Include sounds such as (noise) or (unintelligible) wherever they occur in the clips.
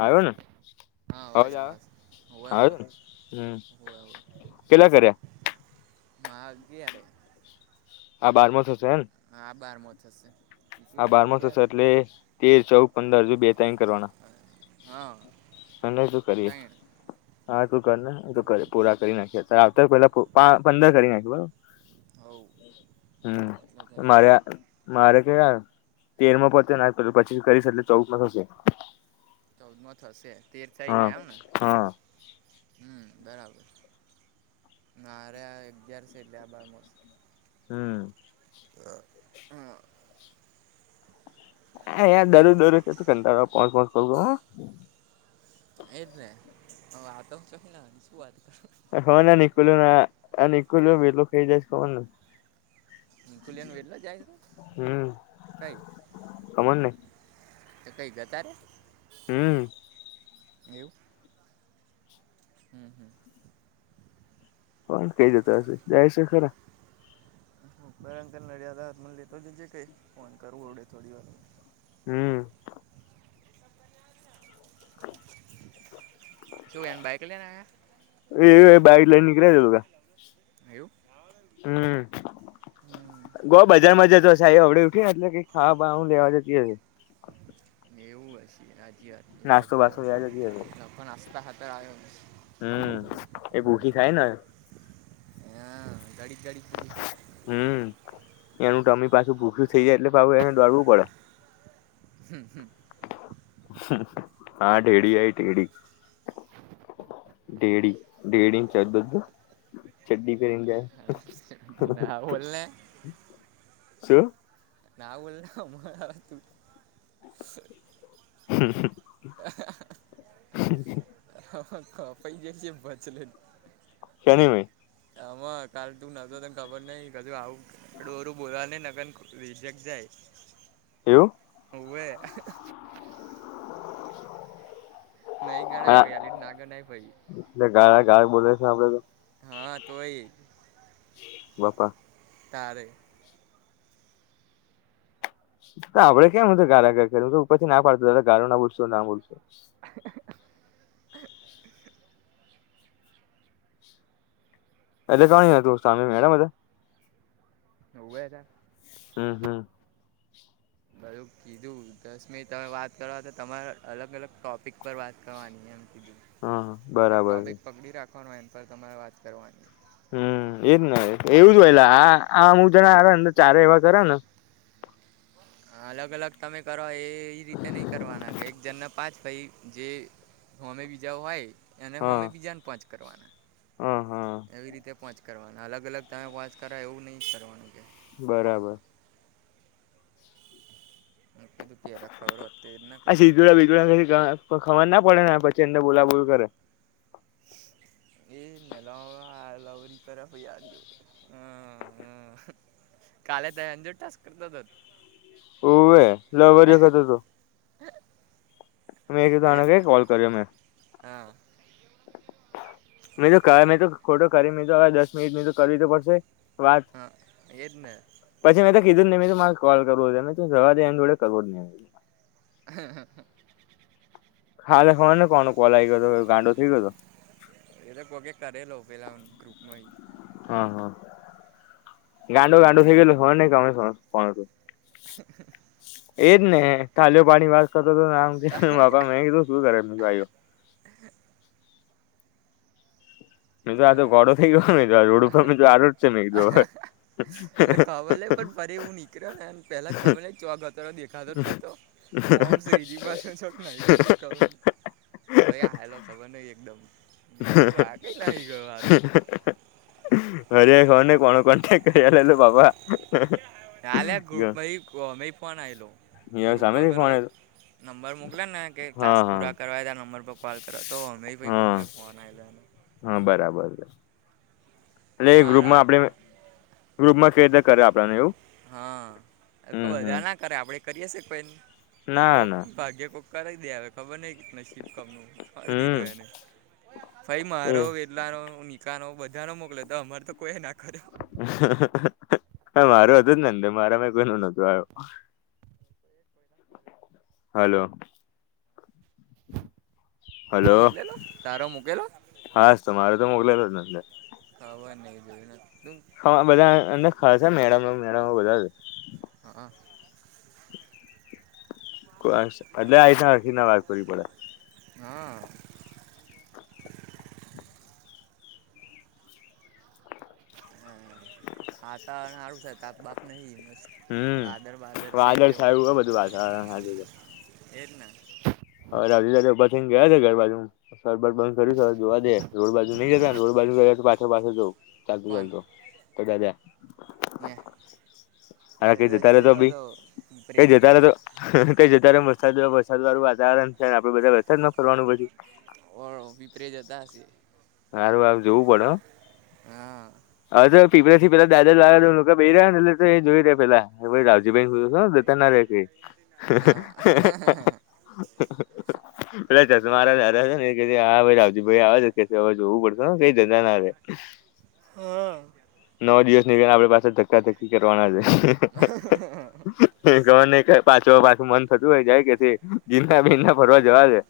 આયો ને? હા અવાજ આયો? આવે હોવે આવે હોવે છે ને? હમ હોવે હોવે કેટલા કર્યા? મારા અગિયાર હે. આ બારમો થશે હેન? હા આ બારમો થશે. કીધું ને બારમો અગિયાર થશે એટલે તેર, ચૌદ, પંદર હજુ બે તઈ કરવાના હા તને શું કરીએ. ત્રણ હા તું કર ને કરે પૂરા કરી નાખે આવતા પેલા પંદર કરી નાખે બરોબર. હોવ. હમ્મ એટલે થઈ જાય ને મારા. મારે કેય તેરમાં પોતે ના પેલું પચીસ કરી શકે ચૌદ માં થશે. ચૌદ મા થશે તેર થઇ હા ગયા એમને. હા હમ્મ બરાબર મારે આ અગિયાર છે એટલે આ બાર મોશે. હમ્મ. (inaudible) હા યાર દરોજ દરોજ કેટલો કંટાળો આવે ફોન ફોન કરવો. એજ ને હ વાતો હું છુકના શું વાત કરું. (inaudible) હા ખુલે ને એટલે જાય છે હમ કાય. ખબર ને ત કઈ ગયા અતારે. હમ્મ. એવુ. હમ્મ હમ્મ. ફોન તો કેયરો હશે જાય છે ખરા. (inaudible) હમ્મ. શું એન બાઈક લઈને આયા. એ બાઈક લઈને નીકળ્યા છે ઓલા. એવું. હમ્મ. હમ. ગો બજારમાં જતો સાહી ઓડર ઉઠીને એટલે કે ખાવા બાઉ હું લેવા જતી હશે. મે ઉ આચી આજીવાત નાસ્તો લખો બાસ્તો લેવા જતી લખો નાસ્તા હા હાતર આવ્યો. હમ્મ એ ભૂખી થાય ને. હા ઘણી ધણી ભુખી થઈ જાય. હમ એનું ટમી પાછું ભૂખું થઇ જાય એટલે ભ એને દોડવું પડે. હમ્મ હમ્મ. હમ્મ હમ્મ આ ટેડી આઈ ટેડી. (inaudible) ના બોલ (unintelligible) ને શું. ના બોલને આમારા વસ્તુ. હમ્મ હમ્મ. હા હા. હ હ કપાઈ જશે ભચલન. શેની વે. હમાં કાલ તું નતો તને ખબર નહિ કશું આવું રું બોલવા ની નગન. રિજેક્ટ જાય. એવું. હોવે. હ (inaudible) નઈ ગણાય વેલીટ ના ગણાય ભઈ. એટલે ગાયળ ગાય બોલે છે આપડે તો. હા તોય. બાપા. તારે. તો આપડે કેમ હતું ગારા ગ કરો ઉપરથી ના પાડતો તો ગારો ના બોલશો ના બોલશો. એટલે કોન હતું સામે મેડમ હતા. હોવે હતા. હમ હમ. બલું કીધું દસ મિનિટ તમે વાત કરવા તો તમારા અલગ અલગ ટોપિક પર વાત કરવાની એમ કીધું હા એક તો બરાબર આ બેગ છે પગડી રાખવાનો એમ પર તમારે વાત કરવાની. હમ્મ, એજ ને એવું જ ને હોય લા આ આ હું જણા આ ને ચારે એવા કરેને. હ અલગ-અલગ તમે કરો એ રીતે નહીં કરવાનાં કે એક જણને પાંચ પહી જે હોમે બીજા હોય એને હા હોમે બીજાને પાંચ કરવાનાં. હા હા એવી રીતે પોંચ કરવાના અલગ-અલગ તમે પાંચ કરો એવું નહીં કરવાનું કે. બરાબર. મેં કીધું પહેલા ખબર હોત તો એ જ ના આ કરો સિધુળા બિધુળા ગા ખબર ના પડેને પછી અંદર બોલાબોલ કરે. એ લવવાળા આ લવરી કરે પહી આ જો. અ હ કાલે તઈ આન જોડે જ ટાસ્ક કરતો તોન. ઓવે લવારિયો કરતો હતો. મેં કીધું એ આને કઈ કોલ કર્યો મેં. હા મે તો કા મેં તો ખોટો કરી મેં તો હવે દસ મિનિટ તો કરવી તો પડશે. વાત હા, એજને. પછી મેં તો કીધું નઈ મેં તો મારે કોલ કરવો છે એટલે શું જવા દે એન જોડે કરવો જ નહીં. હે હ હ. ખાલે ખબર નઈ કોનો કોલ આઈ ગયો તો ગાંડો થઈ ગયો હતો. એ તો કોકે કરેલો પેલામ ગ્રુપમાંહી. હ હ ગાંડો ગાંડો થઈ ગયલો ખબર નઈ કોનો ફોન હતો. એજ ને તાલીઓ પાડી વાત કરતો હતો ને આમ છે બાપા મેં કીધું શું કરે ભાઈઓ? મેં તો આ અ તો ગોડો થઈ ગયો મેં કીધું રોડ ઉપર આરોટશે મેં કીધું હવે. એટલે ખબર નહીં પણ ફરી એવું નીકળ્યોને એમ પેહલાં ખબર નહીં ન. ચોક હતો એટલે દેખાતો જ નતો ઓમ શ્રીજી પાસે છોકના રી ખબર. કઈ આયેલો ખબર નહીં એકદમ મેં કીધું આ કઈ નાહી ગયો હારો. હરીયાએ ખબર નહીં કોને કોન્ટેક્ટ કરી લ બાબા. ન્યા લા ગ્રુપમાં હી ગોમેય ફોન આયલો ગ્રુપમાં સામેથી પેલો ફોન નંબર મોકલેને કે ટાસ્ક હા હા પૂરા કરવા છે આ નંબર પર કોલ કરો તો હોમેય પહી હા કોઈકને ફોન આયલો એને. હા બરાબર. એટલે એ ગ્રુપમાં આપડે એવું હ ખ હમ હમ બધાનાં કરે આપણે કરીએ છીએ કોઈન ના કોક ના ભાગ્યે કોક કરાઈ દે અવે. ખબર નહીં ને શિબ કામનું મારી હમ દીધું એને પહી મારો એ લારો નિકાનો બધાનો મોકલે તો અમારે તો કોઈએ ના કર્યો. હ મારું હતું જ ને અંદર મારામાંય કોઈનો નતો આયો. હલો. તારો હલો મોકલેલો તારો મૂકેલો હાસ તો મારે તો મોકલાયલો જ ને અંદર. ખબર નઈ જોયું નતુ. અમાર બધાં ખાસા મેળામાં મેળામાં બધાં હા. એટલે આ રાખીને વાત કરવી પડે. હા. વાતાવરણ હારુ છે તાપ બાપ નહીં મસ્ત. વાદર હમ્મ વાદર છે વાદળ એટલે સાયુ હે બધું વાતાવરણમાં આજે. એજ ને. હવે દાદા દાદી ઊભા થઈન ગયા છે ઘર બાજુ. ઘર બર બંધ કર્યું સારું જોવા દે રોડ બાજુ નઈ જતાને રોડ બાજુ ગયા હોય તો પાછળ પાછળ જો. ચાલતો કોણ ચાલતો ઓ દાદા. એ હવે કઈ જતાં જશે રહેેજો કો ભઈ તો પીપરે કઈ જતા રહો છો? કંઈ જતાં રે આમ વરસાદ વરસાદવાળું વાતાવરણ છે આપડે બધાં એ વરસાદમાં ફરવાનું પછી. ઓ વિપરે જતા હશે હારું હારું જોવું પડે હા. હવે તો પીપળ થી પેલા દાદર લાગે લોકો બેહી રહ્યા એટલે તો એ જોઈ રહ્યા પેલા રાવજી ભઈ. હા (unintelligible) પેલા ચશ્માંવાળા દાદા છે ને એ કહે હા ભાઈ રાવજી આવે તે હવે જવું પડશે. તો કંઈ જતા ના રહે. હા. નવ દિવસ નીકડે આપડે પાસા ધક્કાધક્કી કરવાના છે. પાછો પાછું મન થતું હોય જાય કે દીના બી ના ફરવા જવા દે.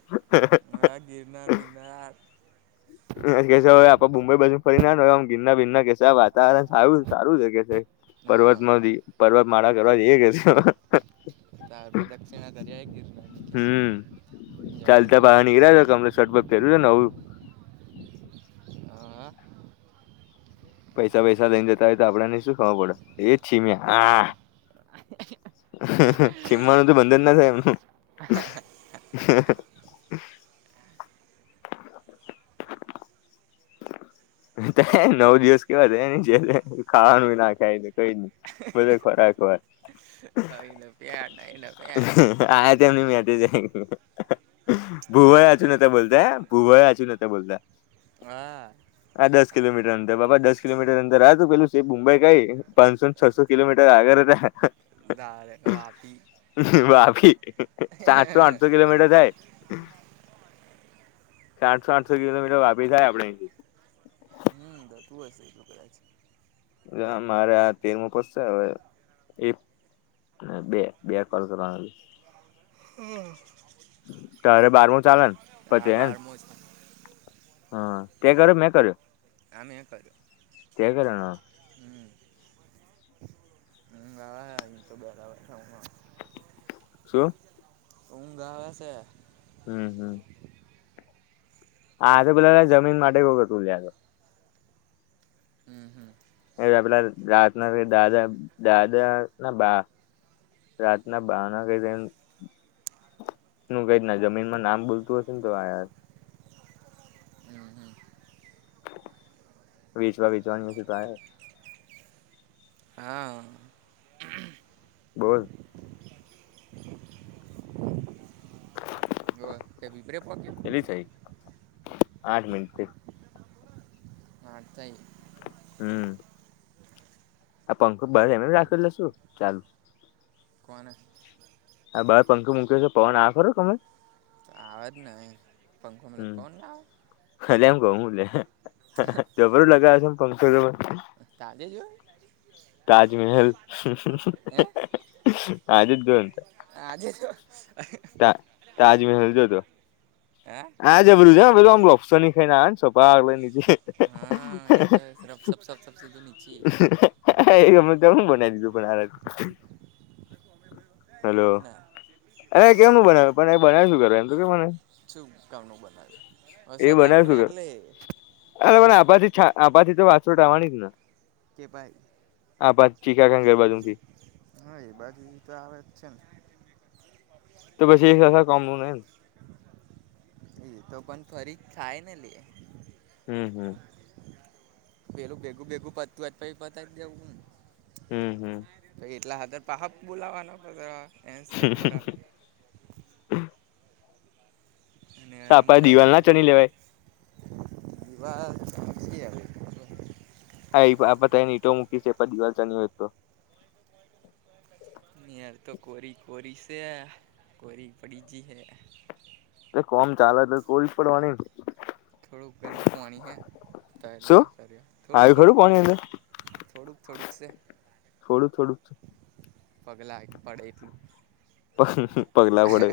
હા ગિરનાર બિરનાર. એ કેવે આપે મુંબઈ બાજુ ફરી ના શકાય આ ગીરનાર બિરનાર કે આ વાતાવરણ સારું સારું છે કે. હા પર્વતમાં પર્વત માળા કરવાથી કે તાર પ્રદક્ષિણા કર્યા ગિરનાની. હમ ચાલતા બહાર નીકળ્યાજો કમલે શટબટ પેર્યું છે નવું. હા. પૈસા બૈસા લઈને જતા હોય તો આપડને શું ખર પડે એજ છીમિયા હા. ચીમમાણું તો બંધન ના થાય એમનું. હ. નવ દિવસ કેવા તને જે ખાવાનું ના ખાય કઈ નઈ. બધો ખોરાક હોય. (unintelligible) આજ એમની મેરેજ હૈ ભુવાય હાચું આદર નતા બોલતા. ને ભૂવાય હાચુ નતા બોલતા. હા. આ દસ કિલોમીટર અંદર બાપા દસ કિલોમીટર અંદર આ ત પેલું મુંબઈ કઈ. પાંચસો ને છસો કિલોમીટર આગળ હતા. ડાયરેક્ટ વાપી. વાપી સાતસો આઠસો કિલોમીટર થાય. સાઠસો આઠસો કિલોમીટર વાપી થાય આપડેથી. હતું હશે એટલું. મારે આ તેરમાં. (unintelligible) અને બે બે કોલ કરવાના હજુ. હા. તારે બારમું ચાલેને આ પછી. બારમો છે હા તે કર્યું મેં કર્યું. આ મેં કર્યું. તે કર્યો ને. હમ્મ. ઊંઘ આવે હે આજ તો બરાબર ઊંઘમાં. શું. ઊંઘ આવેે છે. હમ્મ હમ્મ. આ તો પેલા જમીન માટે એવુ હતું. હમ હમ એ આપલા રાતના દાદા દાદા ના બા. રાતના બાર તો એનું. શું કઈ ના જમીનમાં નામ બોલતું હશે ને તો આયા છે. હમ્મ હમ્મ. વેચવા વેચવાની હશે તો આયા. હા. બોલ. કે બી બ્રે પોકયો. થી આઠ મિનિટથી. આજ. હમ, આ પંખ ભાઈ એમ રાખેલા શું ચાલુ. કોન? આ બાર પંખ મૂક્યો છે, પવન આ ખરો તમે? આવાજ નહી, પંખો મ ફોન ના આવે. ખાલે એમ કઉ લ જબર લગાવ છે, મ પંક્માં. તાજે જો હોય. તાજમહેલ. હે આજ જ દો આજે જો તો. તાજમહેલ જો હતો. હે. આજે બોલુંજલમ લફ્શો ની ખાઈ ના, સોભ આગલે જે. હા એ સફ સ સ સથીધુની છીએ (unintelligible) હ એ ગ તો હ બનાવી દીધું પણ આના (unintelligible) હેલો, ના અ કેમું બનાવ્યું, પણ એ બનાવ શું કરે, એમ તો કે મને શું ગામ ન બનાવે, એ વરસાદ ના બનાવે પડે, શું કર એટલે થોડા આ બાછી તો વાછોટાવાની જ ને. કે ભાઈ. હા, પછચીખા ખ કરે બાજુ થી. હા, એ બાજુ તો આવે જ છે ને. તો પછી એક કોમનને. એ તો પણ ફરી ખાય ને લિ. હમ, હમ. પેલું ભેગું ભેગું પતું જ પ પતા જ દવું. હમ હમ એટલા હાર પાપ બોલાવાના. તો આપડે દિવાલ ના ચણી લેવાય. એભાર જી આવે. હા, એ એ ઈટો મૂકી છે, દિવાલ ચાની હોય તો. યાર તો કોરી કોરી સ હૈ, કોરી પડી જી હૈ. એ કામ ચાલે તો, કોઈ પડવાની. થોડું ઘણું પાણી છે, શું આવ્યું થોડુ-થોડું ખરું પાણી અંદર થોડું-થોડું છે. થોડું-થોડું. પગલાથી. પગલા પડે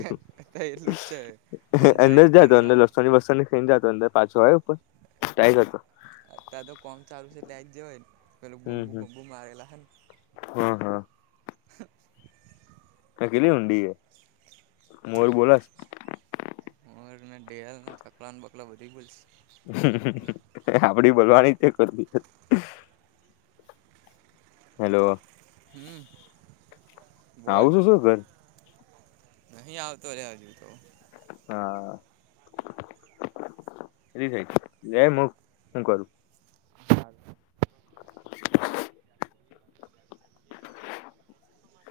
તો એટલું જ છે પંજાય અંદર જ ઉપર જાય તો, ના અંદર આવે લસવાની-વસવાની અંદર પાછો આવે, ઉપર ટાઈટ હતો. અત્યારે તો કામ ચાલું છે, લઈ જ હોય ને, પેલું હમ હમ બમ્બુ-બમ્બુ મારેલા ને? હા, હા. કેટલી ઉડી એ મોર બોલાસ. હવે ના ચકલા બકલા બધી ભૂલશે. આપણે બોલવાની તે કર હતી. હેલો. હમ્મ, બોલ? આવું છું શું ઘર નહીં આવતો, રે હજુ તો. હા. શું કરું? (unintelligible) (unintelligible)